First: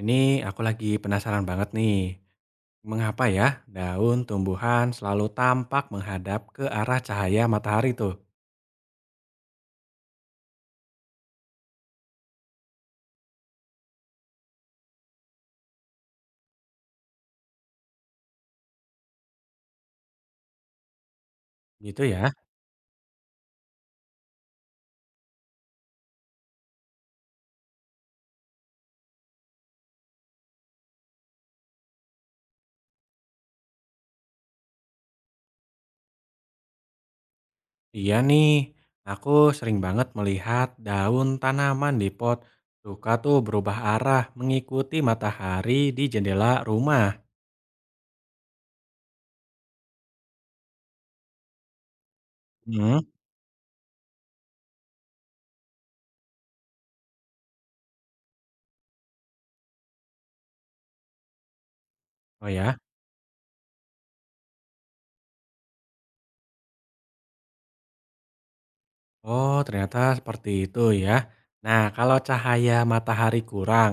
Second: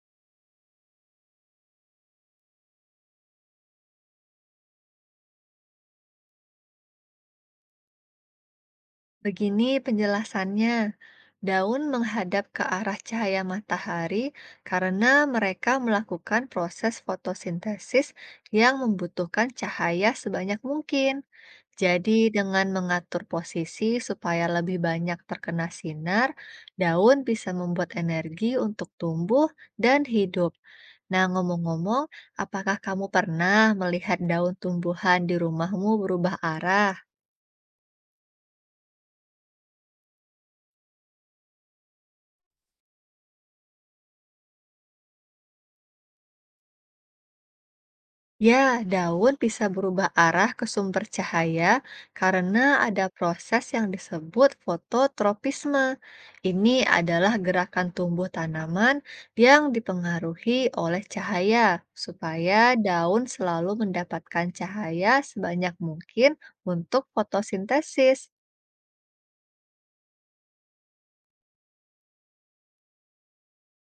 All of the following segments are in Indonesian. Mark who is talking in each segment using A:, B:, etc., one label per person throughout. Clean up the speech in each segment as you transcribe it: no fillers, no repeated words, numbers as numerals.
A: Ini aku lagi penasaran banget nih, mengapa ya daun tumbuhan selalu tampak menghadap ke arah cahaya matahari tuh?
B: Begini penjelasannya. Daun menghadap ke arah cahaya matahari karena mereka melakukan proses fotosintesis yang membutuhkan cahaya sebanyak mungkin.
A: Gitu ya?
B: Jadi, dengan mengatur posisi supaya lebih banyak terkena sinar, daun bisa membuat energi untuk tumbuh dan hidup. Nah, ngomong-ngomong, apakah kamu pernah melihat daun tumbuhan di rumahmu berubah arah?
A: Iya nih, aku sering banget melihat daun tanaman di pot suka tuh berubah arah mengikuti matahari di jendela rumah.
B: Ya, daun bisa berubah arah ke sumber cahaya karena
A: Hmm.
B: ada proses yang disebut fototropisme. Ini adalah gerakan tumbuh tanaman yang dipengaruhi oleh cahaya,
A: Oh
B: supaya
A: ya?
B: daun selalu mendapatkan cahaya sebanyak mungkin untuk fotosintesis.
A: Oh ternyata seperti itu ya. Nah kalau cahaya matahari kurang,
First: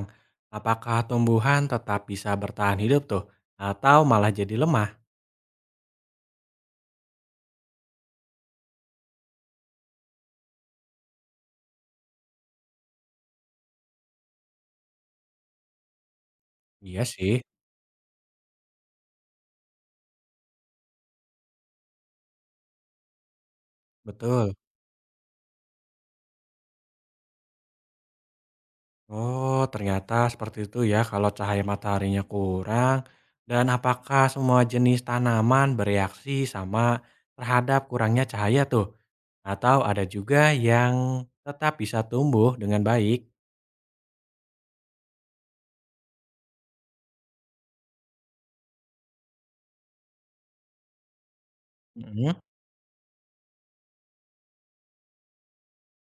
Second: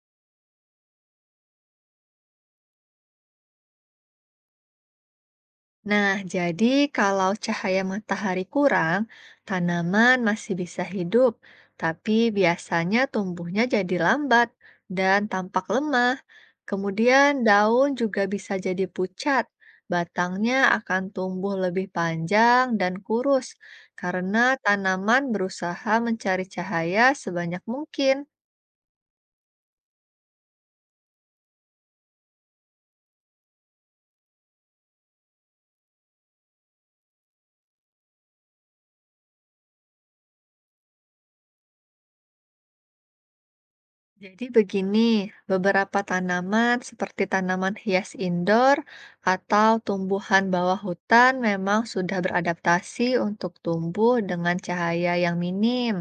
A: apakah tumbuhan tetap bisa bertahan hidup tuh? Atau malah jadi lemah?
B: Nah, jadi kalau cahaya matahari kurang, tanaman masih bisa hidup, tapi biasanya tumbuhnya jadi lambat dan tampak lemah.
A: Iya
B: Kemudian
A: sih,
B: daun juga bisa jadi pucat, batangnya akan tumbuh lebih panjang dan kurus karena
A: betul.
B: tanaman berusaha mencari cahaya sebanyak mungkin.
A: Oh, ternyata seperti itu ya kalau cahaya mataharinya kurang. Dan apakah semua jenis tanaman bereaksi sama terhadap kurangnya cahaya tuh? Atau ada juga yang tetap bisa tumbuh dengan baik?
B: Jadi begini, beberapa tanaman seperti tanaman hias indoor atau tumbuhan bawah hutan memang sudah
A: Mhm,
B: beradaptasi untuk tumbuh dengan cahaya yang minim.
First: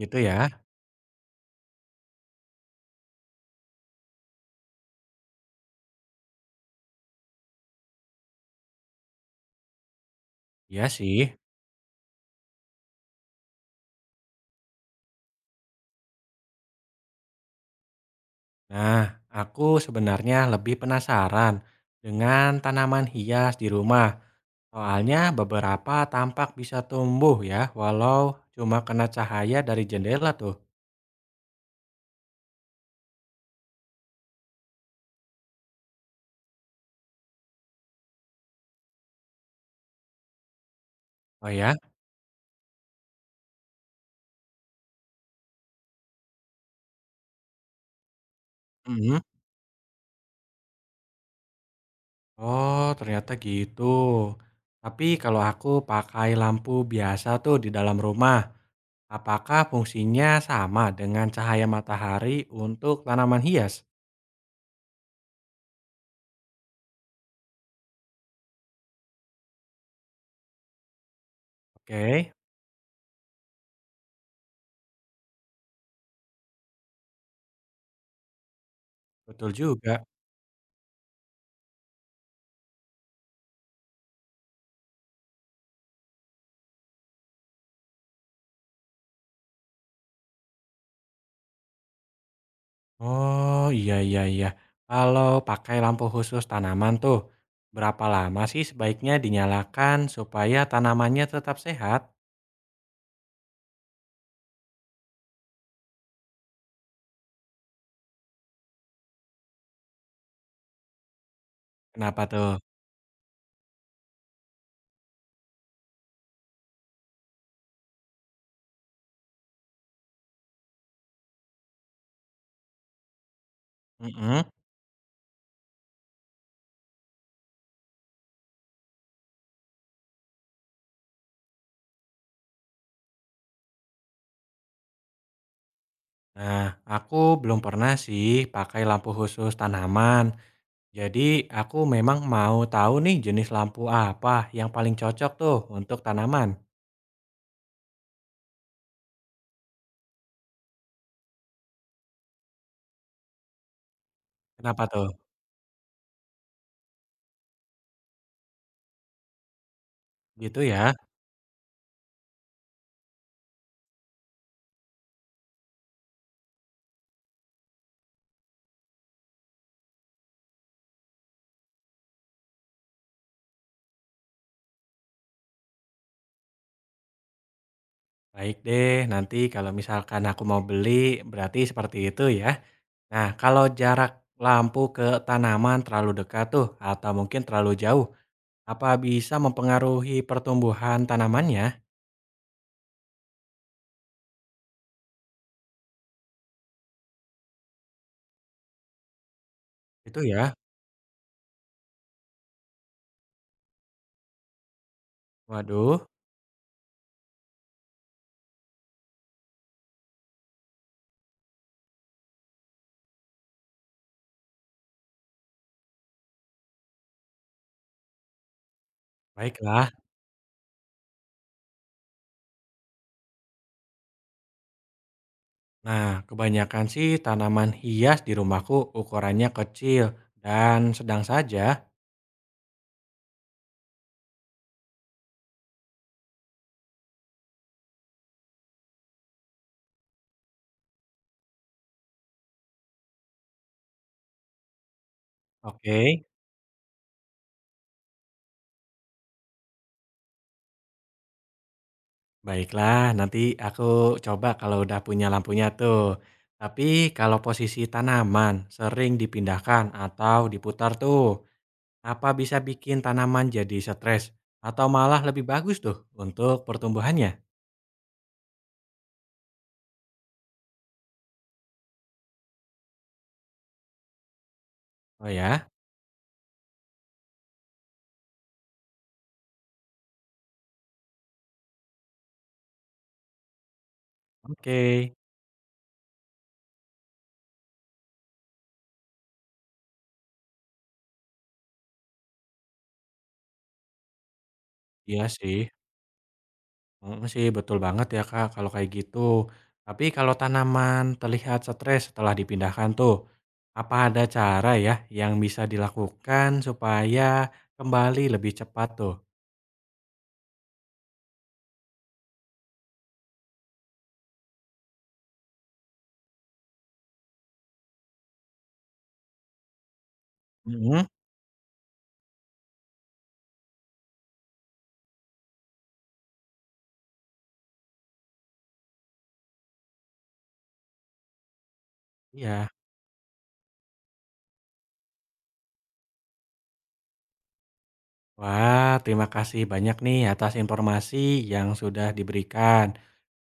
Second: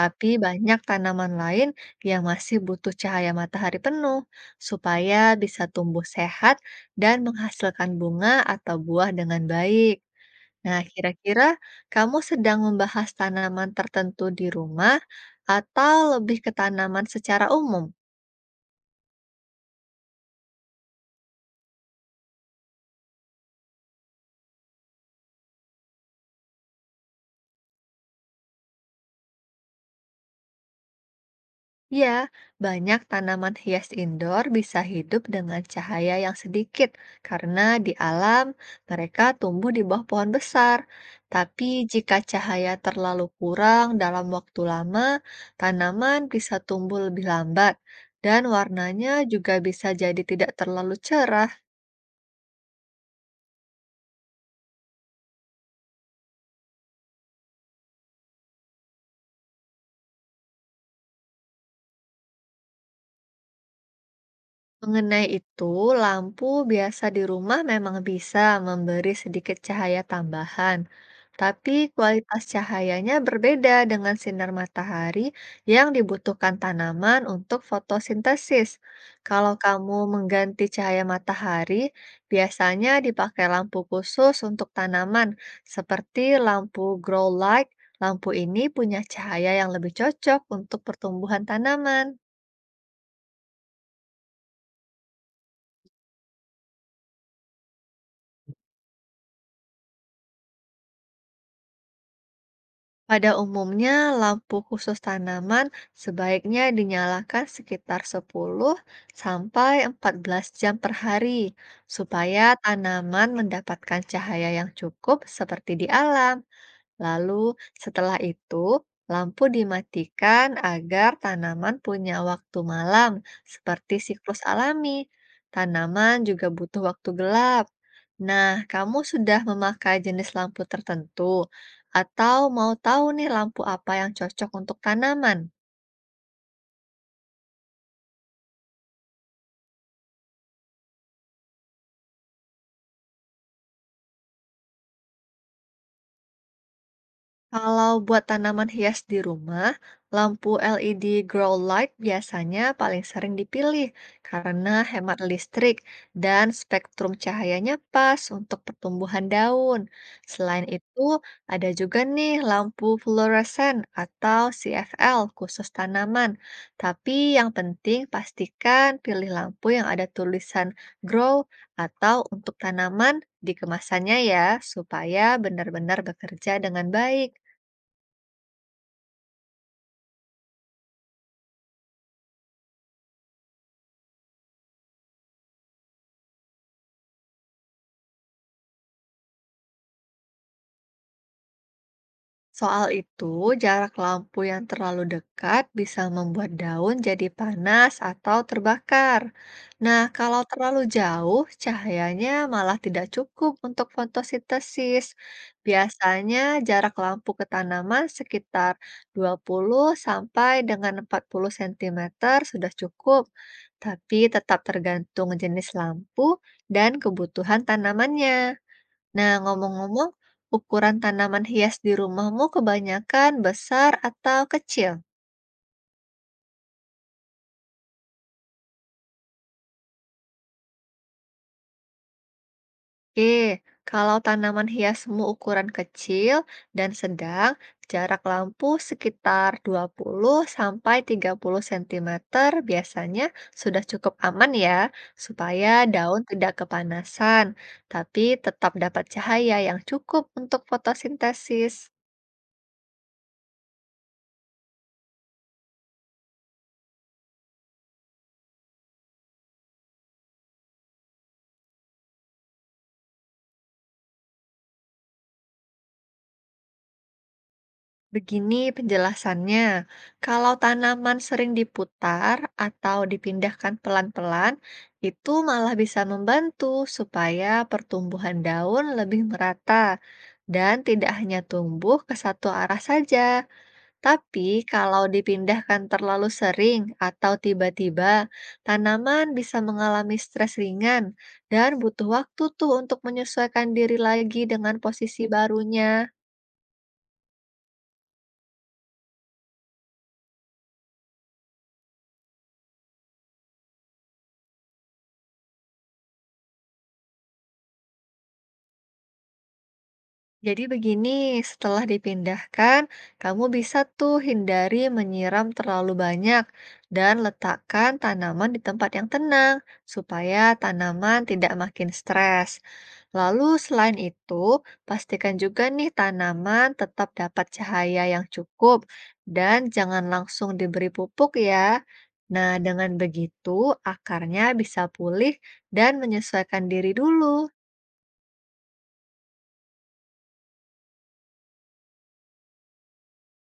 A: gitu ya.
B: banyak tanaman lain yang masih butuh cahaya matahari penuh supaya bisa tumbuh sehat dan menghasilkan bunga atau buah dengan baik. Nah,
A: Iya sih.
B: kira-kira kamu sedang membahas tanaman tertentu di rumah atau lebih ke tanaman secara umum?
A: Nah, aku sebenarnya lebih penasaran dengan tanaman hias di rumah. Soalnya beberapa tampak bisa tumbuh ya, walau cuma kena cahaya dari jendela tuh.
B: Ya, banyak tanaman hias indoor bisa hidup dengan cahaya yang sedikit karena di alam mereka tumbuh di bawah pohon besar.
A: Oh
B: Tapi
A: ya?
B: jika cahaya terlalu kurang dalam waktu lama, tanaman bisa tumbuh lebih lambat dan warnanya
A: Mhm.
B: juga bisa jadi tidak terlalu cerah.
A: Oh, ternyata gitu. Tapi kalau aku pakai lampu biasa tuh di dalam rumah, apakah fungsinya sama dengan cahaya matahari untuk tanaman hias?
B: Mengenai itu, lampu biasa di rumah memang bisa memberi sedikit cahaya tambahan, tapi
A: Oke,
B: kualitas cahayanya berbeda dengan sinar matahari yang dibutuhkan tanaman untuk fotosintesis.
A: betul
B: Kalau kamu
A: juga.
B: mengganti cahaya matahari, biasanya dipakai lampu khusus untuk tanaman, seperti lampu grow light. Lampu ini punya cahaya yang lebih cocok untuk pertumbuhan tanaman.
A: Oh, iya iya iya. Kalau pakai lampu khusus tanaman tuh, berapa lama sih sebaiknya dinyalakan supaya tanamannya tetap sehat?
B: Pada umumnya, lampu khusus tanaman sebaiknya dinyalakan sekitar 10 sampai 14 jam per hari,
A: Kenapa
B: supaya
A: tuh?
B: tanaman mendapatkan cahaya yang cukup seperti di alam. Lalu setelah itu, lampu dimatikan agar tanaman punya waktu malam, seperti siklus
A: Mm-mm.
B: alami. Tanaman juga butuh waktu gelap. Nah, kamu sudah memakai jenis lampu tertentu, atau mau tahu nih lampu apa yang cocok untuk tanaman?
A: Nah, aku belum pernah sih pakai lampu khusus tanaman. Jadi aku memang mau tahu nih jenis lampu apa yang paling cocok tuh untuk tanaman.
B: Kalau buat tanaman hias di rumah, lampu LED grow light biasanya paling sering dipilih karena
A: Kenapa tuh?
B: hemat listrik dan spektrum cahayanya pas untuk pertumbuhan daun.
A: Gitu
B: Selain
A: ya.
B: itu, ada juga nih lampu fluoresen atau CFL khusus tanaman. Tapi yang penting pastikan pilih lampu yang ada tulisan grow atau untuk tanaman di kemasannya ya, supaya benar-benar bekerja dengan baik.
A: Baik deh, nanti kalau misalkan aku mau beli, berarti seperti itu ya. Nah, kalau jarak lampu ke tanaman terlalu dekat tuh, atau mungkin terlalu jauh, apa bisa mempengaruhi pertumbuhan tanamannya?
B: Soal itu, jarak lampu yang terlalu dekat bisa membuat daun jadi panas atau terbakar. Nah,
A: Itu
B: kalau
A: ya.
B: terlalu jauh, cahayanya malah tidak cukup untuk fotosintesis.
A: Waduh,
B: Biasanya jarak lampu ke tanaman sekitar 20 sampai dengan 40 sentimeter sudah cukup, tapi tetap tergantung jenis lampu dan kebutuhan tanamannya. Nah,
A: baiklah.
B: ngomong-ngomong, ukuran tanaman hias di rumahmu kebanyakan besar atau kecil?
A: Nah, kebanyakan sih tanaman hias di rumahku ukurannya kecil dan sedang saja.
B: Oke, kalau tanaman hiasmu ukuran kecil dan sedang, jarak lampu sekitar 20 sampai 30 sentimeter biasanya sudah cukup aman ya, supaya
A: Oke.
B: daun tidak kepanasan, tapi tetap dapat cahaya yang cukup untuk fotosintesis.
A: Baiklah, nanti aku coba kalau udah punya lampunya tuh. Tapi kalau posisi tanaman sering dipindahkan atau diputar tuh, apa bisa bikin tanaman jadi stres atau malah lebih bagus tuh untuk pertumbuhannya?
B: Begini penjelasannya, kalau tanaman sering diputar atau dipindahkan pelan-pelan,
A: Oh
B: itu
A: ya,
B: malah bisa membantu supaya pertumbuhan daun lebih merata dan tidak hanya tumbuh ke satu arah saja. Tapi kalau
A: oke.
B: dipindahkan terlalu sering atau tiba-tiba, tanaman bisa mengalami stres ringan dan butuh waktu tuh untuk menyesuaikan diri lagi dengan
A: Iya
B: posisi
A: sih.
B: barunya.
A: Mm, sih betul banget ya Kak kalau kayak gitu. Tapi kalau tanaman terlihat stres setelah dipindahkan tuh, apa ada cara ya yang bisa dilakukan supaya kembali lebih cepat tuh?
B: Jadi begini, setelah dipindahkan, kamu bisa tuh hindari menyiram terlalu banyak dan letakkan tanaman di tempat yang tenang supaya
A: Mhm,
B: tanaman tidak makin stres. Lalu selain itu, pastikan juga nih tanaman tetap dapat cahaya yang cukup dan jangan langsung diberi pupuk ya. Nah,
A: iya.
B: dengan begitu akarnya bisa pulih dan menyesuaikan diri dulu.
A: Wah, terima kasih banyak nih atas informasi yang sudah diberikan.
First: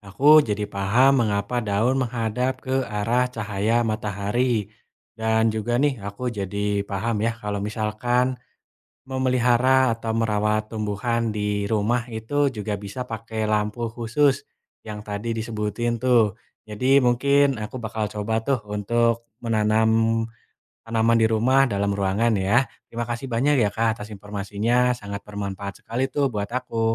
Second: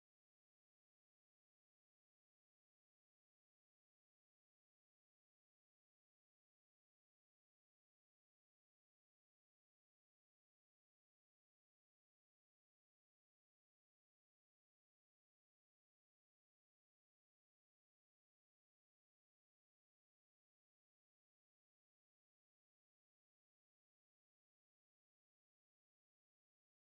A: Aku jadi paham mengapa daun menghadap ke arah cahaya matahari. Dan juga nih aku jadi paham ya kalau misalkan memelihara atau merawat tumbuhan di rumah itu juga bisa pakai lampu khusus yang tadi disebutin tuh. Jadi mungkin aku bakal coba tuh untuk menanam tanaman di rumah dalam ruangan ya. Terima kasih banyak ya Kak atas informasinya, sangat bermanfaat sekali tuh buat aku.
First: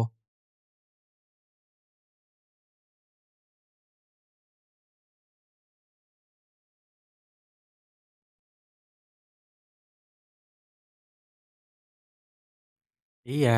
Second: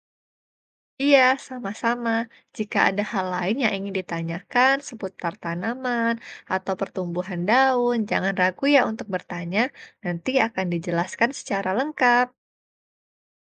B: Iya, sama-sama. Jika ada hal lain yang ingin ditanyakan seputar tanaman atau pertumbuhan daun, jangan ragu ya untuk bertanya. Nanti akan dijelaskan secara lengkap.
A: Iya.